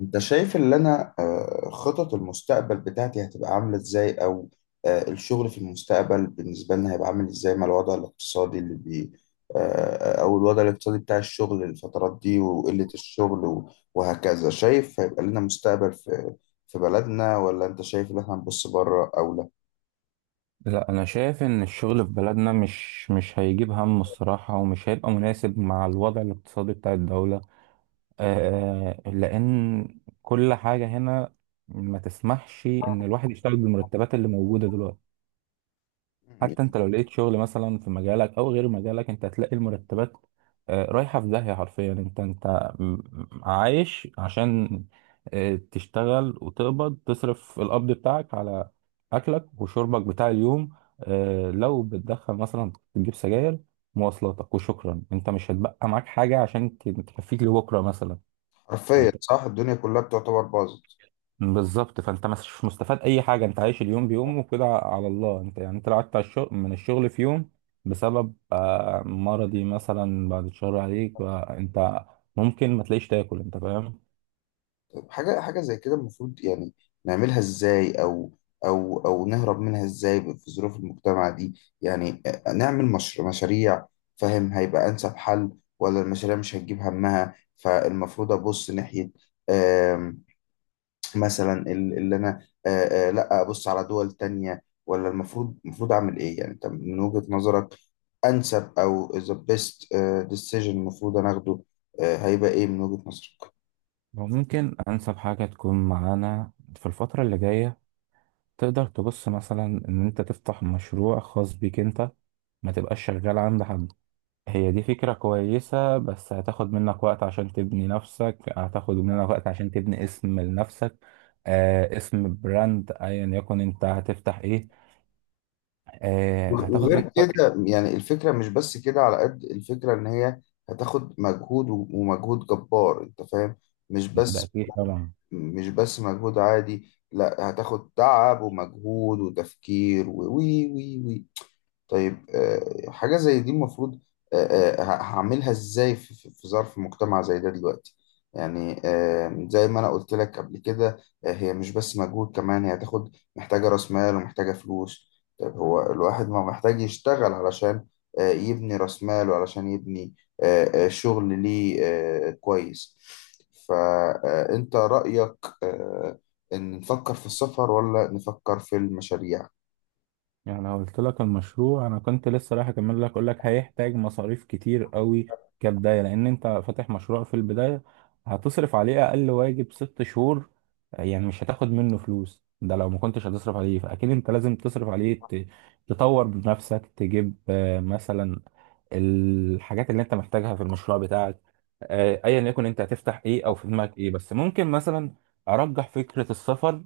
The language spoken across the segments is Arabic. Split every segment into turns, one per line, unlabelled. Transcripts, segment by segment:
انت شايف اللي انا خطط المستقبل بتاعتي هتبقى عاملة ازاي او الشغل في المستقبل بالنسبة لنا هيبقى عامل ازاي مع الوضع الاقتصادي اللي بي آه، آه، او الوضع الاقتصادي بتاع الشغل الفترات دي وقلة الشغل وهكذا، شايف هيبقى لنا مستقبل في بلدنا ولا انت شايف ان احنا هنبص بره او لا؟
لا، انا شايف ان الشغل في بلدنا مش هيجيب همه الصراحه، ومش هيبقى مناسب مع الوضع الاقتصادي بتاع الدوله. لان كل حاجه هنا ما تسمحش ان الواحد يشتغل بالمرتبات اللي موجوده دلوقتي. حتى انت لو لقيت شغل مثلا في مجالك او غير مجالك، انت هتلاقي المرتبات رايحة في داهية حرفيا. م- عايش عشان تشتغل وتقبض، تصرف القبض بتاعك على اكلك وشربك بتاع اليوم. لو بتدخن مثلا تجيب سجاير، مواصلاتك وشكرا. انت مش هتبقى معاك حاجة عشان تكفيك لبكرة مثلا.
حرفيا صح، الدنيا كلها بتعتبر باظت.
بالظبط، فانت مش مستفاد اي حاجه، انت عايش اليوم بيوم وكده على الله. انت يعني انت لو قعدت على الشغل، من الشغل في يوم بسبب مرضي مثلا، بعد شهر عليك بقى انت ممكن ما تلاقيش تاكل، انت فاهم؟
حاجة زي كده المفروض يعني نعملها ازاي او نهرب منها ازاي في ظروف المجتمع دي؟ يعني نعمل مش مشاريع فاهم هيبقى انسب حل؟ ولا المشاريع مش هتجيب همها فالمفروض ابص ناحية. آم، مثلا اللي انا لا ابص على دول تانية ولا المفروض اعمل ايه يعني انت من وجهة نظرك؟ انسب او the best decision المفروض انا اخده هيبقى ايه من وجهة نظرك؟
ممكن انسب حاجه تكون معانا في الفتره اللي جايه، تقدر تبص مثلا ان انت تفتح مشروع خاص بيك انت، ما تبقاش شغال عند حد. هي دي فكرة كويسة، بس هتاخد منك وقت عشان تبني نفسك، هتاخد منك وقت عشان تبني اسم لنفسك، اسم براند ايا يكن انت هتفتح ايه، هتاخد
وغير
منك وقت.
كده يعني الفكرة مش بس كده، على قد الفكرة إن هي هتاخد مجهود ومجهود جبار أنت فاهم. مش
ده
بس
اكيد طبعا.
مش بس مجهود عادي، لا، هتاخد تعب ومجهود وتفكير و وي وي وي طيب حاجة زي دي المفروض آه، هعملها ازاي في في ظرف مجتمع زي ده دلوقتي؟ يعني زي ما انا قلت لك قبل كده، هي مش بس مجهود، كمان هي هتاخد محتاجة راس مال ومحتاجة فلوس. طيب هو الواحد ما محتاج يشتغل علشان يبني راس مال وعلشان يبني شغل ليه كويس؟ فأنت رأيك آه، إن نفكر في السفر ولا نفكر في المشاريع؟
يعني لو قلت لك المشروع، انا كنت لسه رايح اكمل لك، اقول لك هيحتاج مصاريف كتير قوي كبدايه، لان انت فاتح مشروع في البدايه هتصرف عليه اقل واجب 6 شهور. يعني مش هتاخد منه فلوس. ده لو ما كنتش هتصرف عليه، فاكيد انت لازم تصرف عليه، تطور بنفسك، تجيب مثلا الحاجات اللي انت محتاجها في المشروع بتاعك، ايا يكن انت هتفتح ايه او في دماغك ايه. بس ممكن مثلا ارجح فكرة السفر،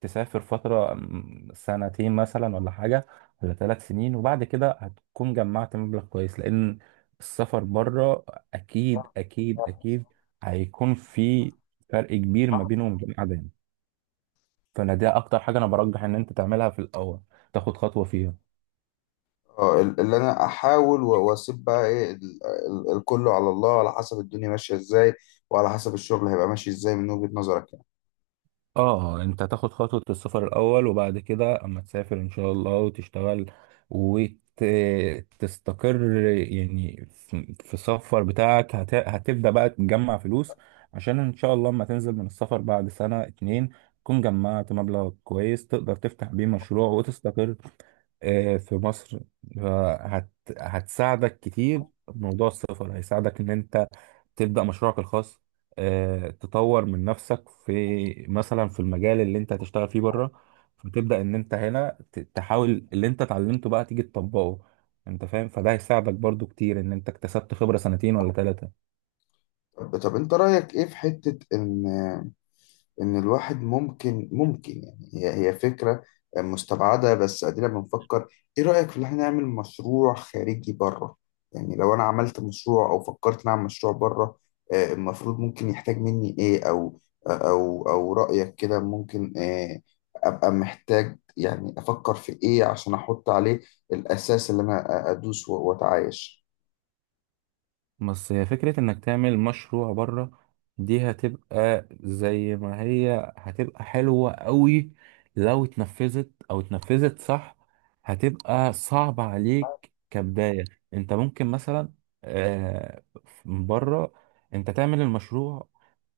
تسافر فترة سنتين مثلا ولا حاجة، ولا 3 سنين، وبعد كده هتكون جمعت مبلغ كويس. لان السفر بره اكيد اكيد اكيد هيكون في فرق كبير ما بينه وما بين قاعدة هنا. فانا دي اكتر حاجة انا برجح ان انت تعملها في الاول، تاخد خطوة فيها.
اه، اللي انا احاول واسيب بقى ايه الكل على الله، على حسب الدنيا ماشيه ازاي وعلى حسب الشغل هيبقى ماشي ازاي من وجهة نظرك يعني؟
اه. انت هتاخد خطوة السفر الاول، وبعد كده اما تسافر ان شاء الله وتشتغل وتستقر، يعني في السفر بتاعك هتبدأ بقى تجمع فلوس عشان ان شاء الله اما تنزل من السفر بعد سنة اتنين تكون جمعت مبلغ كويس تقدر تفتح بيه مشروع وتستقر في مصر. هت هتساعدك كتير، موضوع السفر هيساعدك ان انت تبدأ مشروعك الخاص، تطور من نفسك في مثلا في المجال اللي انت هتشتغل فيه بره. فتبدأ ان انت هنا تحاول اللي انت اتعلمته بقى تيجي تطبقه، انت فاهم؟ فده هيساعدك برضو كتير ان انت اكتسبت خبرة سنتين ولا ثلاثة.
طب انت رايك ايه في حته ان إن الواحد ممكن يعني هي فكرة مستبعدة، بس أدينا بنفكر. إيه رأيك في إن إحنا نعمل مشروع خارجي بره؟ يعني لو أنا عملت مشروع أو فكرت نعمل مشروع بره، المفروض ممكن يحتاج مني إيه أو رأيك كده ممكن أبقى محتاج يعني أفكر في إيه عشان أحط عليه الأساس اللي أنا أدوس وأتعايش؟
بس هي فكرة انك تعمل مشروع بره، دي هتبقى زي ما هي هتبقى حلوة قوي لو اتنفذت، او اتنفذت صح. هتبقى صعبة عليك كبداية. انت ممكن مثلا آه، من بره انت تعمل المشروع،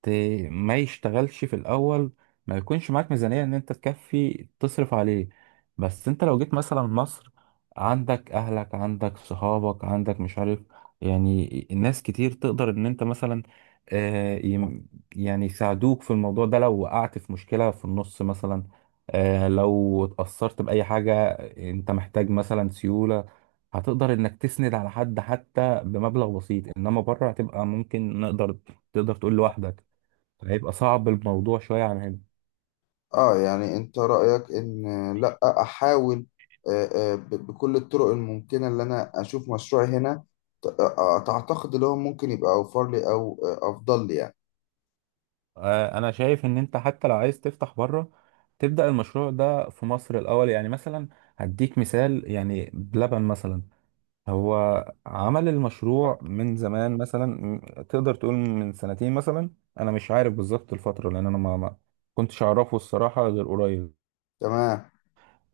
ت- ما يشتغلش في الاول، ما يكونش معاك ميزانية ان انت تكفي تصرف عليه. بس انت لو جيت مثلا مصر، عندك اهلك، عندك صحابك، عندك مش عارف، يعني ناس كتير تقدر ان انت مثلا آه، يم- يعني يساعدوك في الموضوع ده. لو وقعت في مشكلة في النص مثلا، لو اتأثرت بأي حاجة، انت محتاج مثلا سيولة، هتقدر انك تسند على حد حتى بمبلغ بسيط. انما بره هتبقى ممكن تقدر تقول لوحدك هيبقى صعب الموضوع شوية عن هنا.
اه، يعني انت رأيك ان لا احاول آه، بكل الطرق الممكنة اللي انا اشوف مشروعي هنا تعتقد اللي هو ممكن يبقى اوفر لي او افضل لي يعني؟
انا شايف ان انت حتى لو عايز تفتح بره، تبدأ المشروع ده في مصر الاول. يعني مثلا هديك مثال، يعني بلبن مثلا، هو عمل المشروع من زمان مثلا، تقدر تقول من سنتين مثلا، انا مش عارف بالظبط الفتره، لان انا ما كنتش اعرفه الصراحه غير قريب.
تمام.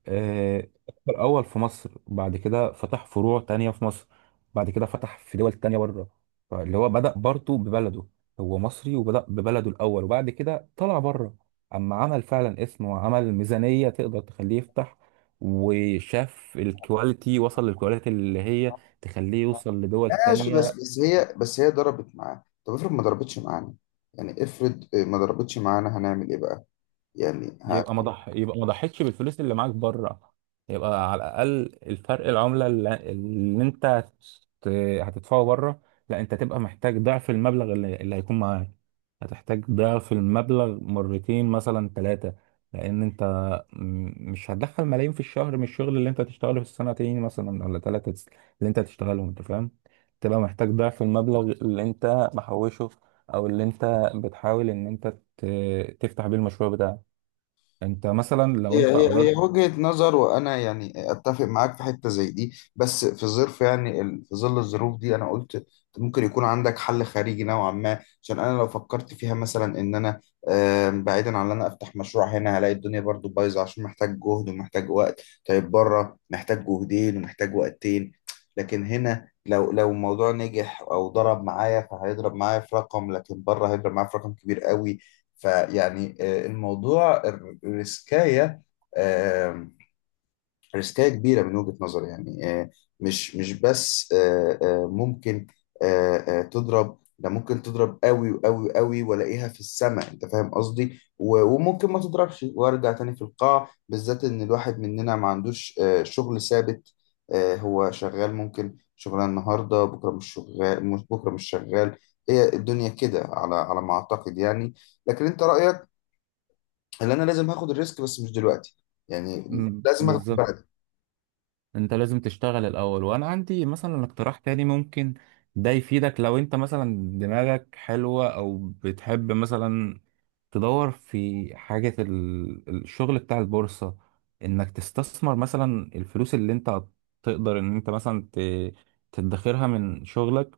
آه، الأول في مصر، بعد كده فتح فروع تانية في مصر، بعد كده فتح في دول تانية بره. فاللي هو بدأ برضه ببلده، هو مصري وبدأ ببلده الأول، وبعد كده طلع بره أما عمل فعلا اسمه وعمل ميزانية تقدر تخليه يفتح، وشاف الكواليتي، وصل للكواليتي اللي هي تخليه يوصل لدول
ماشي، بس
تانية.
بس هي ضربت معاه. طب افرض ما ضربتش معانا، يعني افرض ما ضربتش معانا هنعمل ايه بقى يعني؟
يبقى ما ضح يبقى ما ضحيتش بالفلوس اللي معاك بره، يبقى على الاقل الفرق العمله اللي انت هتدفعه بره. لا، انت تبقى محتاج ضعف المبلغ اللي هيكون معاك. هتحتاج ضعف المبلغ مرتين مثلا ثلاثه، لان انت مش هتدخل ملايين في الشهر من الشغل اللي انت هتشتغله في السنتين مثلا ولا ثلاثه، اللي انت هتشتغلهم، انت فاهم؟ تبقى محتاج ضعف المبلغ اللي انت محوشه، او اللي انت بتحاول ان انت تفتح بيه المشروع بتاعك. انت مثلا لو
هي
انت
هي
قدرت.
هي وجهة نظر، وانا يعني اتفق معاك في حتة زي دي، بس في ظرف يعني في ظل الظروف دي انا قلت أنت ممكن يكون عندك حل خارجي نوعا ما، عشان انا لو فكرت فيها مثلا ان انا بعيدا عن ان انا افتح مشروع هنا هلاقي الدنيا برضو بايظة عشان محتاج جهد ومحتاج وقت. طيب بره محتاج جهدين ومحتاج وقتين. لكن هنا لو الموضوع نجح او ضرب معايا فهيضرب معايا في رقم، لكن بره هيضرب معايا في رقم كبير قوي. فيعني الموضوع الريسكاية آه، ريسكية كبيرة من وجهة نظري يعني مش بس ممكن تضرب، ده ممكن تضرب قوي وقوي قوي والاقيها في السماء انت فاهم قصدي، وممكن ما تضربش وارجع تاني في القاع، بالذات ان الواحد مننا ما عندوش شغل ثابت. هو شغال، ممكن شغلانة النهاردة بكرة مش شغال، مش بكرة مش شغال. هي الدنيا كده على ما اعتقد يعني. لكن انت رأيك ان انا لازم هاخد الريسك بس مش دلوقتي، يعني
مم،
لازم اخد
بالظبط.
بعد.
انت لازم تشتغل الاول. وانا عندي مثلا اقتراح تاني ممكن ده يفيدك، لو انت مثلا دماغك حلوة او بتحب مثلا تدور في حاجة، الشغل بتاع البورصة. انك تستثمر مثلا الفلوس اللي انت تقدر ان انت مثلا تدخرها من شغلك،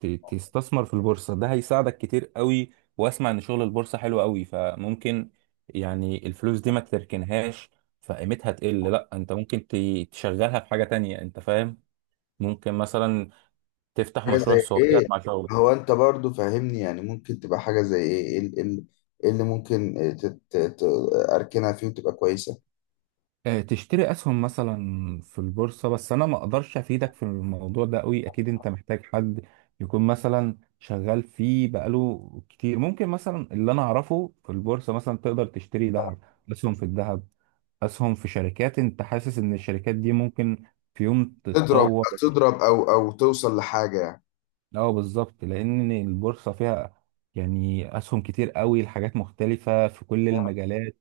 تستثمر في البورصة. ده هيساعدك كتير قوي. واسمع ان شغل البورصة حلو قوي، فممكن يعني الفلوس دي ما تركنهاش فقيمتها تقل، لا انت ممكن تشغلها في حاجة تانية، انت فاهم؟ ممكن مثلا تفتح
حاجة
مشروع
زي
صغير
ايه؟
مع شغلك،
هو انت برضو فاهمني، يعني ممكن تبقى حاجة زي ايه؟ إيه اللي ممكن تت- ت- اركنها فيه وتبقى كويسة؟
تشتري اسهم مثلا في البورصة. بس انا ما اقدرش افيدك في الموضوع ده قوي، اكيد انت محتاج حد يكون مثلا شغال فيه بقاله كتير. ممكن مثلا اللي انا اعرفه في البورصة، مثلا تقدر تشتري ذهب، اسهم في الذهب، اسهم في شركات انت حاسس ان الشركات دي ممكن في يوم
تضرب،
تتطور.
تضرب او توصل لحاجة يعني.
اه، بالظبط. لان البورصه فيها يعني اسهم كتير قوي لحاجات مختلفه في كل المجالات،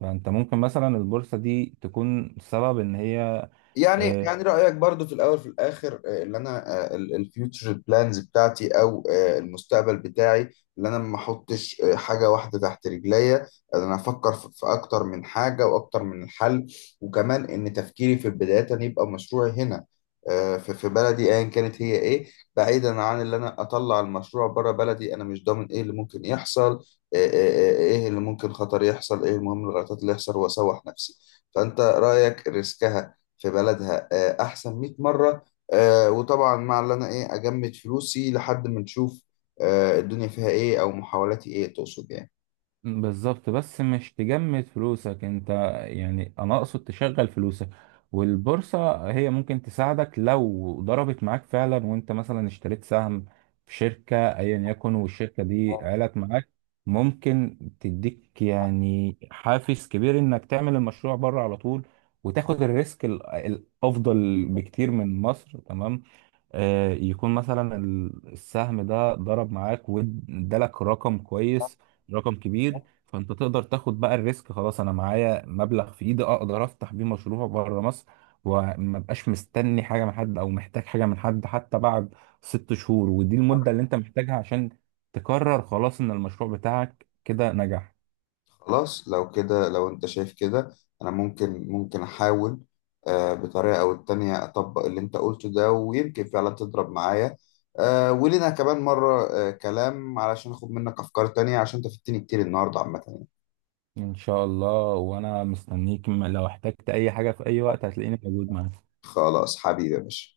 فانت ممكن مثلا البورصه دي تكون سبب ان هي.
يعني
آه،
يعني رأيك برضو في الأول في الآخر اللي أنا الفيوتشر بلانز بتاعتي أو المستقبل بتاعي، اللي أنا ما أحطش حاجة واحدة تحت رجليا، أنا أفكر في أكتر من حاجة وأكتر من الحل، وكمان إن تفكيري في البداية أن يبقى مشروعي هنا في بلدي أيا كانت هي إيه، بعيدا عن اللي أنا أطلع المشروع بره بلدي، أنا مش ضامن إيه اللي ممكن يحصل، إيه اللي ممكن خطر يحصل، إيه المهم الغلطات اللي يحصل وأسوح نفسي. فأنت رأيك ريسكها في بلدها احسن 100 مره. وطبعا مع اللي انا ايه اجمد فلوسي لحد ما نشوف الدنيا فيها ايه او محاولاتي ايه تقصد يعني.
بالظبط. بس مش تجمد فلوسك انت، يعني انا اقصد تشغل فلوسك، والبورصة هي ممكن تساعدك لو ضربت معاك فعلا وانت مثلا اشتريت سهم في شركة ايا يكن والشركة دي علت معاك، ممكن تديك يعني حافز كبير انك تعمل المشروع بره على طول، وتاخد الريسك الافضل بكتير من مصر. تمام، يكون مثلا السهم ده ضرب معاك وادالك رقم كويس، رقم كبير، فانت تقدر تاخد بقى الريسك. خلاص، انا معايا مبلغ في ايدي اقدر افتح بيه مشروع بره مصر، وما بقاش مستني حاجه من حد او محتاج حاجه من حد حتى بعد 6 شهور. ودي المده اللي انت محتاجها عشان تقرر خلاص ان المشروع بتاعك كده نجح.
خلاص، لو كده، لو انت شايف كده انا ممكن احاول بطريقه او التانية اطبق اللي انت قلته ده ويمكن فعلا تضرب معايا، ولنا كمان مره كلام علشان اخد منك افكار تانية، عشان انت فدتني كتير النهارده عامه يعني.
ان شاء الله، وانا مستنيك. لو احتجت اي حاجه في اي وقت هتلاقيني موجود معاك.
خلاص حبيبي يا باشا.